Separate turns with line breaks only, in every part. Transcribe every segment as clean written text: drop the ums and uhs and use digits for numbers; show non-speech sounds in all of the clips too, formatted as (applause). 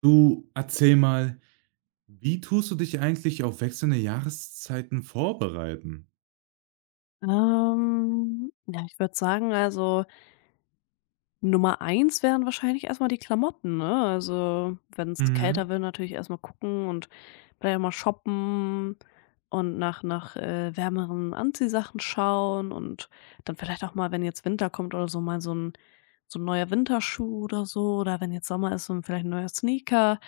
Du, erzähl mal, wie tust du dich eigentlich auf wechselnde Jahreszeiten vorbereiten?
Ja, ich würde sagen, also Nummer eins wären wahrscheinlich erstmal die Klamotten, ne? Also, wenn es
Mhm.
kälter wird, natürlich erstmal gucken und vielleicht mal shoppen und nach wärmeren Anziehsachen schauen und dann vielleicht auch mal, wenn jetzt Winter kommt oder so, mal so ein neuer Winterschuh oder so, oder wenn jetzt Sommer ist, so 'n vielleicht 'n neuer Sneaker.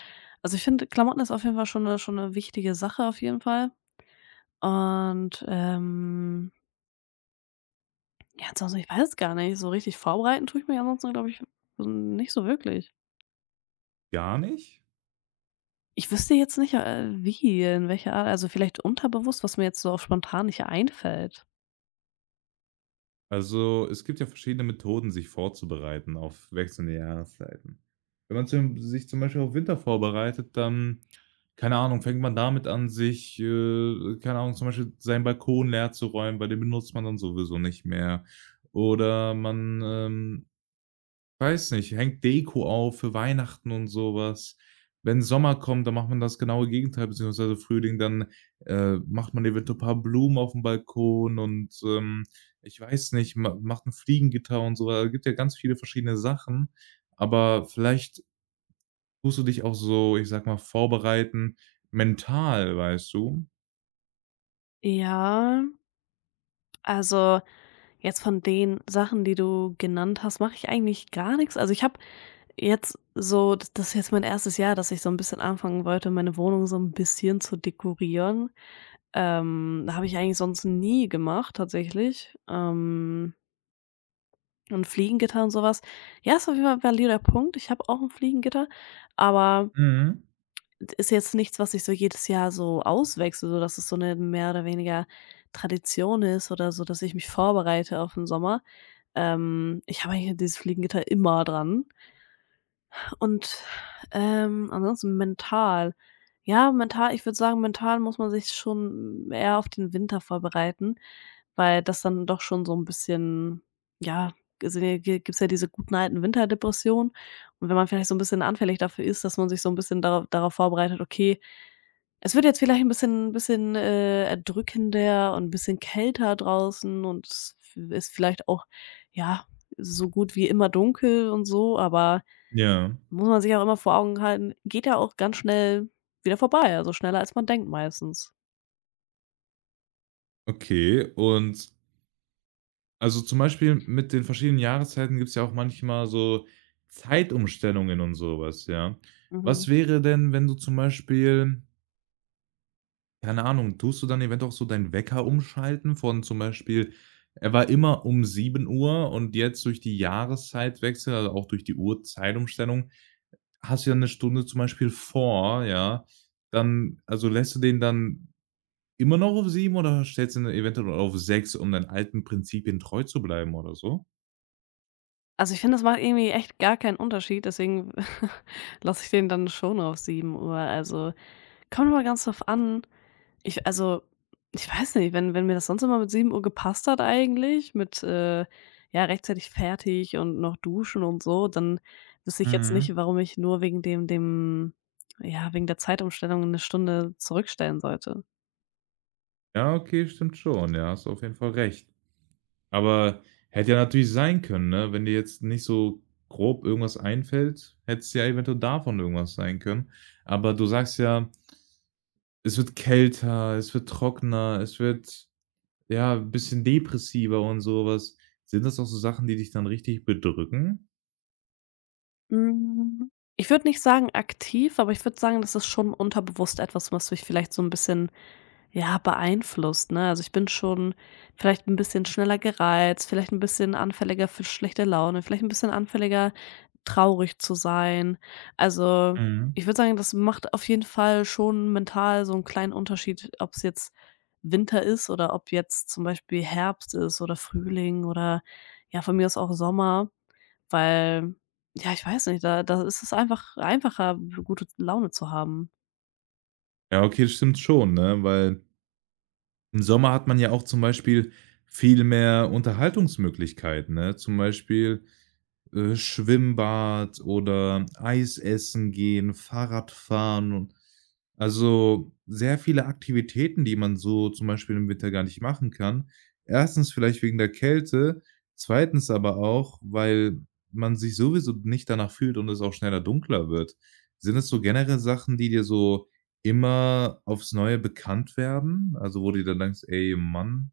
Also, ich finde, Klamotten ist auf jeden Fall schon eine wichtige Sache auf jeden Fall und, ähm Ja, ansonsten, ich weiß es gar nicht. So richtig vorbereiten tue ich mich ansonsten, glaube ich, nicht so wirklich.
Gar nicht?
Ich wüsste jetzt nicht, wie, in welcher Art, also vielleicht unterbewusst, was mir jetzt so auf spontan nicht einfällt.
Also, es gibt ja verschiedene Methoden, sich vorzubereiten auf wechselnde Jahreszeiten. Wenn man sich zum Beispiel auf Winter vorbereitet, dann, keine Ahnung, fängt man damit an, sich, keine Ahnung, zum Beispiel seinen Balkon leer zu räumen, weil den benutzt man dann sowieso nicht mehr. Oder man weiß nicht, hängt Deko auf für Weihnachten und sowas. Wenn Sommer kommt, dann macht man das genaue Gegenteil, beziehungsweise Frühling, dann, macht man eventuell ein paar Blumen auf dem Balkon und ich weiß nicht, ma macht 'n Fliegengitter und so. Also, gibt ja ganz viele verschiedene Sachen, aber vielleicht tust du dich auch so, ich sage mal, vorbereiten mental, weißt du?
Ja, also jetzt von den Sachen, die du genannt hast, mache ich eigentlich gar nichts. Also ich habe jetzt so, das ist jetzt mein erstes Jahr, dass ich so ein bisschen anfangen wollte, meine Wohnung so ein bisschen zu dekorieren. Habe ich eigentlich sonst nie gemacht, tatsächlich. Und Fliegengitter und sowas, ja, ist auf jeden Fall 'n valider Punkt. Ich habe auch ein Fliegengitter, aber
Mhm.
ist jetzt nichts, was ich so jedes Jahr so auswechsle, dass es so eine mehr oder weniger Tradition ist oder so, dass ich mich vorbereite auf den Sommer. Ich habe eigentlich dieses Fliegengitter immer dran. Und, ansonsten mental. Ja, mental, ich würde sagen, mental muss man sich schon eher auf den Winter vorbereiten, weil das dann doch schon so ein bisschen, ja, also, g gibt's ja diese guten alten Winterdepressionen. Und wenn man vielleicht so ein bisschen anfällig dafür ist, dass man sich so ein bisschen darauf vorbereitet: „Okay, es wird jetzt vielleicht ein bisschen erdrückender und ein bisschen kälter draußen und es ist vielleicht auch, ja, so gut wie immer dunkel und so“, aber
Ja,
muss man sich auch immer vor Augen halten, geht ja auch ganz schnell wieder vorbei, also schneller als man denkt meistens.
okay. Und also, zum Beispiel mit den verschiedenen Jahreszeiten gibt's ja auch manchmal so Zeitumstellungen und sowas, ja. Was
Mhm.
wäre denn, wenn du zum Beispiel keine Ahnung, tust du dann eventuell auch so deinen Wecker umschalten von zum Beispiel er war immer um 7 Uhr und jetzt durch die Jahreszeitwechsel, also auch durch die Uhrzeitumstellung, hast du ja 1 Stunde zum Beispiel vor, ja. Dann also, lässt du den dann immer noch auf 7 oder stellst du ihn eventuell auf 6, um deinen alten Prinzipien treu zu bleiben oder so?
Also, ich finde, das macht irgendwie echt gar keinen Unterschied, deswegen (laughs) lasse ich den dann schon auf sieben Uhr. Also, kommt immer ganz drauf an. Ich also, Ich weiß nicht, wenn mir das sonst immer mit sieben Uhr gepasst hat eigentlich, mit, ja, rechtzeitig fertig und noch duschen und so, dann wüsste ich jetzt
Mhm.
nicht, warum ich nur wegen dem, ja, wegen der Zeitumstellung eine Stunde zurückstellen sollte.
Ja, okay, stimmt schon. Ja, hast du auf jeden Fall recht. Aber hätte ja natürlich sein können, ne? Wenn dir jetzt nicht so grob irgendwas einfällt, hätte es ja eventuell davon irgendwas sein können. Aber du sagst ja, es wird kälter, es wird trockener, es wird, ja, 'n bisschen depressiver und sowas. Sind das auch so Sachen, die dich dann richtig bedrücken?
Hm, ich würde nicht sagen aktiv, aber ich würde sagen, das ist schon unterbewusst etwas, was mich vielleicht so 'n bisschen, ja, beeinflusst, ne? Also, ich bin schon vielleicht 'n bisschen schneller gereizt, vielleicht 'n bisschen anfälliger für schlechte Laune, vielleicht 'n bisschen anfälliger, traurig zu sein. Also,
Mhm.
ich würde sagen, das macht auf jeden Fall schon mental so 'n kleinen Unterschied, ob's jetzt Winter ist oder ob jetzt zum Beispiel Herbst ist oder Frühling oder, ja, von mir aus auch Sommer. Weil, ja, ich weiß nicht, da ist es einfach einfacher, gute Laune zu haben.
Ja, okay, das stimmt schon, ne? Weil im Sommer hat man ja auch zum Beispiel viel mehr Unterhaltungsmöglichkeiten, ne? Zum Beispiel Schwimmbad oder Eis essen gehen, Fahrradfahren und also sehr viele Aktivitäten, die man so zum Beispiel im Winter gar nicht machen kann. Erstens vielleicht wegen der Kälte, zweitens aber auch, weil man sich sowieso nicht danach fühlt und es auch schneller dunkler wird. Sind es so generell Sachen, die dir so immer aufs Neue bekannt werden? Also, wo du dir dann denkst: „Ey, Mann.“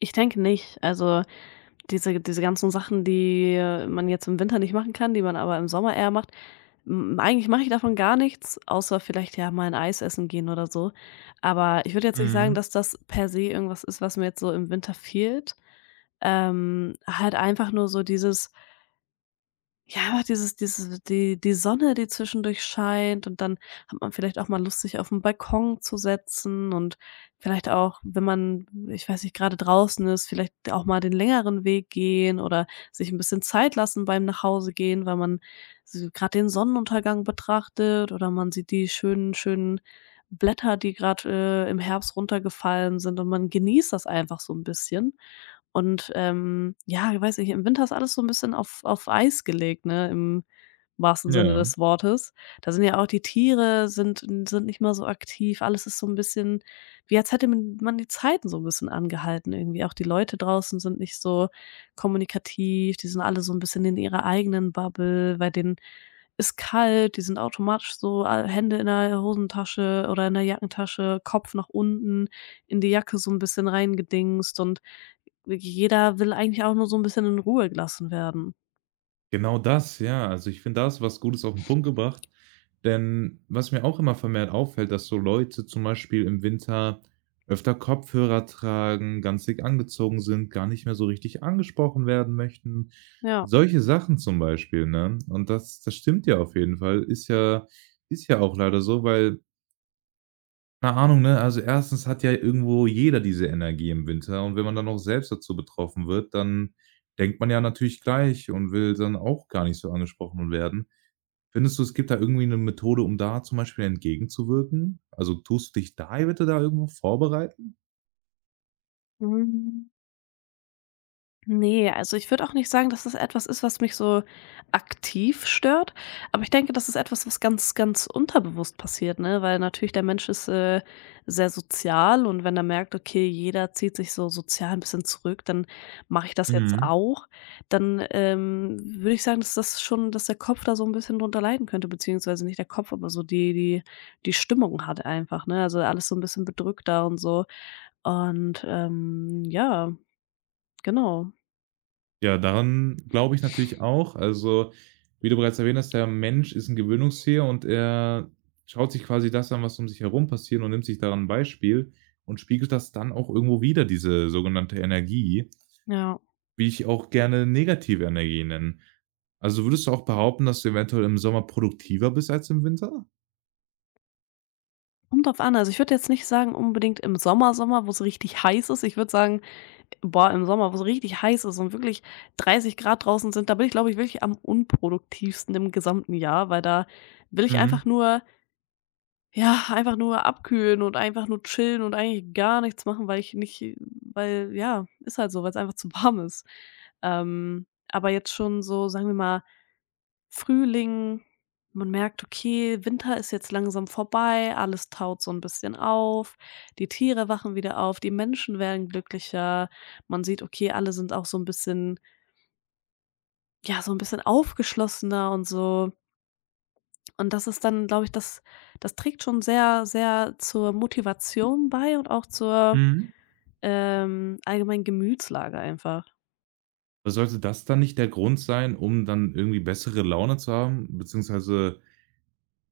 Ich denke nicht. Also, diese ganzen Sachen, die man jetzt im Winter nicht machen kann, die man aber im Sommer eher macht, hm, eigentlich mache ich davon gar nichts, außer vielleicht, ja, mal ein Eis essen gehen oder so. Aber ich würde jetzt nicht sagen,
Mhm.
dass das per se irgendwas ist, was mir jetzt so im Winter fehlt. Halt einfach nur so dieses, ja, aber dieses die Sonne, die zwischendurch scheint, und dann hat man vielleicht auch mal Lust, sich auf'n Balkon zu setzen und vielleicht auch, wenn man, ich weiß nicht, gerade draußen ist, vielleicht auch mal den längeren Weg gehen oder sich ein bisschen Zeit lassen beim Nachhause gehen, weil man so grad den Sonnenuntergang betrachtet oder man sieht die schönen Blätter, die gerade im Herbst runtergefallen sind, und man genießt das einfach so ein bisschen. Und, ja, ich weiß nicht, im Winter ist alles so ein bisschen auf Eis gelegt, ne, im wahrsten Sinne
Ja.
des Wortes. Da sind ja auch die Tiere, sind nicht mehr so aktiv. Alles ist so ein bisschen, wie als hätte man die Zeiten so ein bisschen angehalten irgendwie. Auch die Leute draußen sind nicht so kommunikativ. Die sind alle so ein bisschen in ihrer eigenen Bubble. Bei denen ist kalt, die sind automatisch so all Hände in der Hosentasche oder in der Jackentasche, Kopf nach unten, in die Jacke so ein bisschen reingedingst, und wirklich jeder will eigentlich auch nur so 'n bisschen in Ruhe gelassen werden.
Genau das, ja. Also, ich finde, da hast du was Gutes auf 'n Punkt gebracht, denn was mir auch immer vermehrt auffällt, dass so Leute zum Beispiel im Winter öfter Kopfhörer tragen, ganz dick angezogen sind, gar nicht mehr so richtig angesprochen werden möchten.
Ja.
Solche Sachen zum Beispiel, ne? Und das stimmt ja auf jeden Fall. Ist ja auch leider so, weil keine Ahnung, ne? Also, erstens hat ja irgendwo jeder diese Energie im Winter und wenn man dann noch selbst dazu betroffen wird, dann denkt man ja natürlich gleich und will dann auch gar nicht so angesprochen werden. Findest du, es gibt da irgendwie eine Methode, um da zum Beispiel entgegenzuwirken? Also, tust du dich da eventuell da irgendwo vorbereiten?
Mhm. Ne, also ich würde auch nicht sagen, dass das etwas ist, was mich so aktiv stört, aber ich denke, das ist etwas, was ganz, ganz unterbewusst passiert, ne? Weil natürlich, der Mensch ist, sehr sozial, und wenn er merkt, okay, jeder zieht sich so sozial ein bisschen zurück, dann mache ich das jetzt
Mhm.
auch, dann, würde ich sagen, dass das schon dass der Kopf da so ein bisschen drunter leiden könnte, beziehungsweise nicht der Kopf, aber so die Stimmung halt einfach, ne? Also alles so ein bisschen bedrückter und so, und, ja, genau,
Ja, daran glaube ich natürlich auch. Also, wie du bereits erwähnt hast, der Mensch ist 'n Gewöhnungstier und er schaut sich quasi das an, was um sich herum passiert und nimmt sich daran 'n Beispiel und spiegelt das dann auch irgendwo wider, diese sogenannte Energie,
ja.
wie ich auch gerne negative Energie nenne. Also, würdest du auch behaupten, dass du eventuell im Sommer produktiver bist als im Winter?
Kommt drauf an. Also, ich würde jetzt nicht sagen, unbedingt im Sommer, wo es richtig heiß ist. Ich würde sagen, boah, im Sommer, wo es richtig heiß ist und wirklich 30 Grad draußen sind, da bin ich, glaube ich, wirklich am unproduktivsten im gesamten Jahr, weil da will ich
Mhm,
einfach nur, ja, einfach nur abkühlen und einfach nur chillen und eigentlich gar nichts machen, weil ich nicht weil ja, ist halt so, weil es einfach zu warm ist. Ähm, aber jetzt schon so, sagen wir mal Frühling, man merkt, okay, Winter ist jetzt langsam vorbei, alles taut so ein bisschen auf, die Tiere wachen wieder auf, die Menschen werden glücklicher. Man sieht, okay, alle sind auch so ein bisschen, ja, so ein bisschen aufgeschlossener und so. Und das ist dann, glaube ich, das trägt schon sehr, sehr zur Motivation bei und auch zur,
mhm.
allgemeinen Gemütslage einfach.
Aber sollte das dann nicht der Grund sein, um dann irgendwie bessere Laune zu haben, beziehungsweise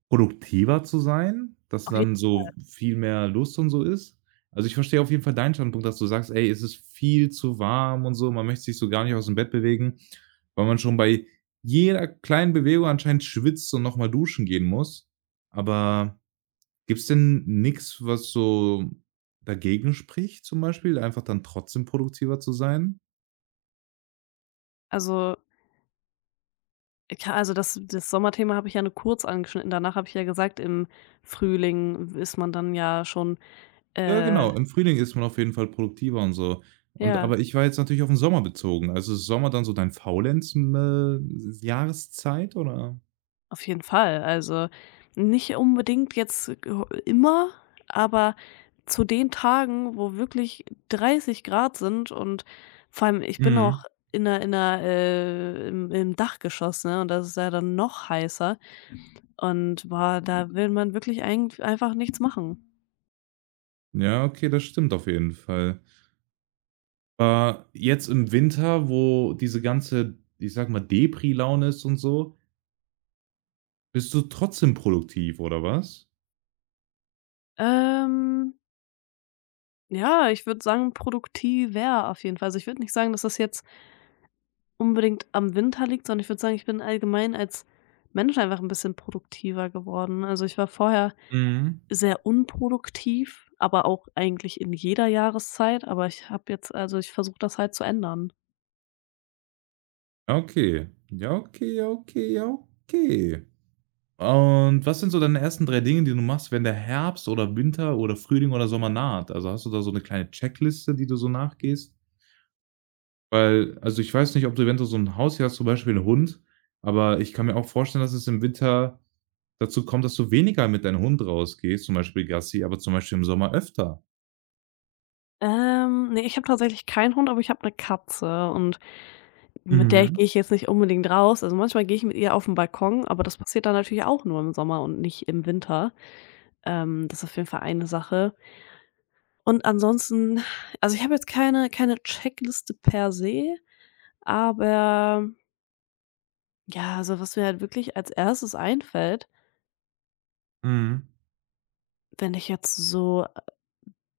produktiver zu sein, dass
Auf je
dann so viel mehr Lust und so ist. Also, ich verstehe auf jeden Fall deinen Standpunkt, dass du sagst: „Ey, es ist viel zu warm und so, man möchte sich so gar nicht ausm Bett bewegen, weil man schon bei jeder kleinen Bewegung anscheinend schwitzt und noch mal duschen gehen muss.“ Aber gibt's denn nix, was so dagegen spricht zum Beispiel, einfach dann trotzdem produktiver zu sein?
also Ka also das das Sommerthema habe ich ja nur kurz angeschnitten. Danach habe ich ja gesagt, im Frühling ist man dann ja schon,
Ja,
äh,
genau. Im Frühling ist man auf jeden Fall produktiver und so. Und
ja,
aber ich war jetzt natürlich auf den Sommer bezogen. Also, ist Sommer dann so dein Faulenzen Jahreszeit oder?
auf jeden Fall. Also, nicht unbedingt jetzt immer, aber zu den Tagen, wo wirklich 30 Grad sind, und vor allem, ich bin auch
Mhm.
in der im im Dachgeschoss, ne, und das ist ja dann noch heißer, und boah, da will man wirklich eigentlich einfach nichts machen.
Ja, okay, das stimmt auf jeden Fall. Aber jetzt im Winter, wo diese ganze, ich sag mal, Depri-Laune ist und so, bist du trotzdem produktiv oder was?
Ähm Ja, ich würde sagen, produktiver auf jeden Fall. Also, ich würde nicht sagen, dass das jetzt unbedingt am Winter liegt, sondern ich würde sagen, ich bin allgemein als Mensch einfach ein bisschen produktiver geworden. Also, ich war vorher
Mhm.
sehr unproduktiv, aber auch eigentlich in jeder Jahreszeit, aber ich habe ich versuche das halt zu ändern.
Ja, okay. Ja, okay, ja, okay, ja, okay. Und was sind so deine ersten 3 Dinge, die du machst, wenn der Herbst oder Winter oder Frühling oder Sommer naht? Also, hast du da so eine kleine Checkliste, die du so nachgehst? Weil also, ich weiß nicht, ob du eventuell so ein Haustier hast, zum Beispiel einen Hund, aber ich kann mir auch vorstellen, dass es im Winter dazu kommt, dass du weniger mit deinem Hund rausgehst, zum Beispiel Gassi, aber zum Beispiel im Sommer öfter.
Ne, ich habe tatsächlich keinen Hund, aber ich habe eine Katze, und mit der
Mhm,
gehe ich jetzt nicht unbedingt raus. Also, manchmal gehe ich mit ihr auf den Balkon, aber das passiert dann natürlich auch nur im Sommer und nicht im Winter. Das ist auf jeden Fall eine Sache. Und ansonsten, also, ich habe jetzt keine Checkliste per se, aber, ja, also, was mir halt wirklich als erstes einfällt,
mhm.
wenn ich jetzt so,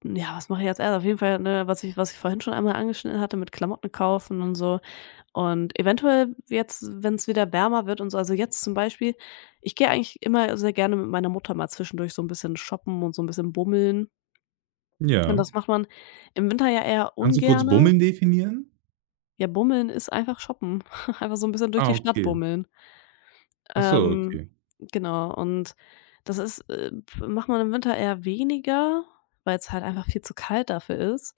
ja, was mache ich als 1.? Auf jeden Fall, ne, was ich vorhin schon einmal angeschnitten hatte, mit Klamotten kaufen und so. Und eventuell jetzt, wenn es wieder wärmer wird und so, also, jetzt zum Beispiel ich gehe eigentlich immer sehr gerne mit meiner Mutter mal zwischendurch so ein bisschen shoppen und so ein bisschen bummeln. Und
Ja.
das macht man im Winter ja eher
Kannst du kurz
ungerne.
bummeln definieren?
Ja, bummeln ist einfach shoppen. (laughs) Einfach so ein bisschen durch
Ah,
die Stadt
okay.
bummeln.
Ach so,
Ähm,
okay.
genau, und das ist, macht man im Winter eher weniger, weil es halt einfach viel zu kalt dafür ist.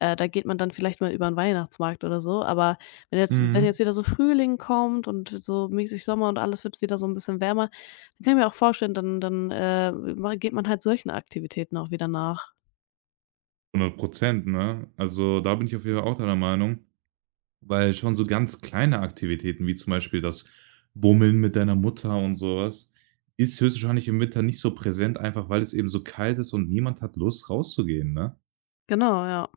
Da geht man dann vielleicht mal über 'n Weihnachtsmarkt oder so, aber wenn jetzt wenn
Mhm.
jetzt wieder so Frühling kommt und so mäßig Sommer und alles wird wieder so ein bisschen wärmer, dann kann ich mir auch vorstellen, dann dann, ma geht man halt solchen Aktivitäten auch wieder nach.
100%, ne? Also, da bin ich auf jeden Fall auch deiner Meinung. Weil schon so ganz kleine Aktivitäten, wie zum Beispiel das Bummeln mit deiner Mutter und sowas ist höchstwahrscheinlich im Winter nicht so präsent, einfach weil es eben so kalt ist und niemand hat Lust, rauszugehen, ne?
Genau, ja.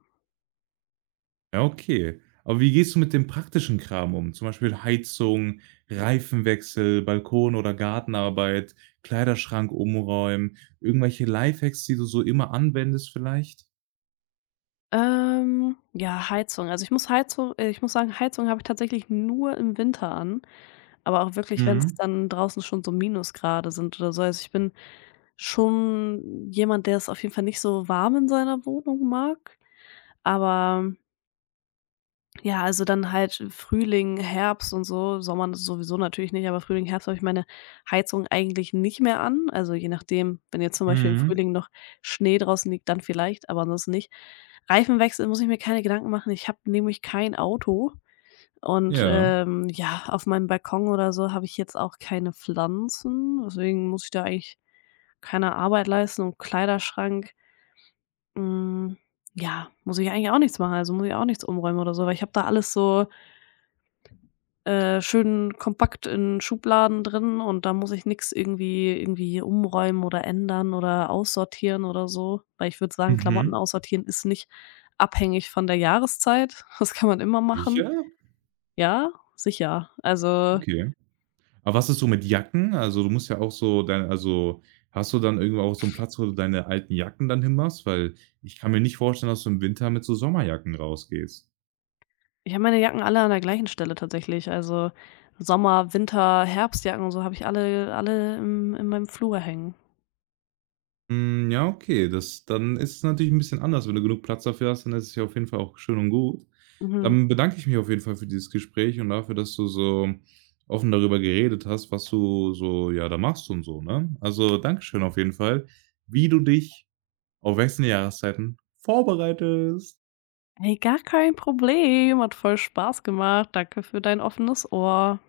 Ja, okay. Aber wie gehst du mit dem praktischen Kram um? Zum Beispiel Heizung, Reifenwechsel, Balkon oder Gartenarbeit, Kleiderschrank umräumen, irgendwelche Lifehacks, die du so immer anwendest vielleicht?
Ja, Heizung. Also, ich muss sagen, Heizung habe ich tatsächlich nur im Winter an, aber auch wirklich, wenn es
Mhm,
dann draußen schon so Minusgrade sind oder so. Also, ich bin schon jemand, der es auf jeden Fall nicht so warm in seiner Wohnung mag, aber, ja, also dann halt Frühling, Herbst und so, Sommer sowieso natürlich nicht, aber Frühling, Herbst habe ich meine Heizung eigentlich nicht mehr an. Also je nachdem, wenn jetzt zum Beispiel im
mhm.
Frühling noch Schnee draußen liegt, dann vielleicht, aber ansonsten nicht. Reifenwechsel muss ich mir keine Gedanken machen. Ich habe nämlich kein Auto. Und
Ja.
ja, auf meinem Balkon oder so habe ich jetzt auch keine Pflanzen. Deswegen muss ich da eigentlich keine Arbeit leisten. Und Kleiderschrank, hm, ja, muss ich eigentlich auch nichts machen. Also muss ich auch nichts umräumen oder so, weil ich habe da alles so, schön kompakt in Schubladen drin, und da muss ich nix irgendwie umräumen oder ändern oder aussortieren oder so. Weil ich würde sagen, Klamotten
Mhm.
aussortieren ist nicht abhängig von der Jahreszeit. (laughs) Das kann man immer machen.
Sicher?
Ja, sicher. Also,
Okay. Aber was ist so mit Jacken? Also, du musst ja auch so dein also, hast du dann irgendwo auch so einen Platz, wo du deine alten Jacken dann hinmachst? Weil ich kann mir nicht vorstellen, dass du im Winter mit so Sommerjacken rausgehst.
ich habe meine Jacken alle an der gleichen Stelle, tatsächlich. Also, Sommer, Winter, Herbstjacken und so habe ich alle im in meinem Flur hängen.
Hm, ja, okay, das dann ist es natürlich ein bisschen anders. Wenn du genug Platz dafür hast, dann ist es ja auf jeden Fall auch schön und gut.
Mhm.
Dann bedanke ich mich auf jeden Fall für dieses Gespräch und dafür, dass du so offen darüber geredet hast, was du so, ja, da machst und so, ne? Also, danke schön auf jeden Fall, wie du dich auf wechselnde Jahreszeiten vorbereitest.
Ey, gar kein Problem. Hat voll Spaß gemacht. Danke für dein offenes Ohr.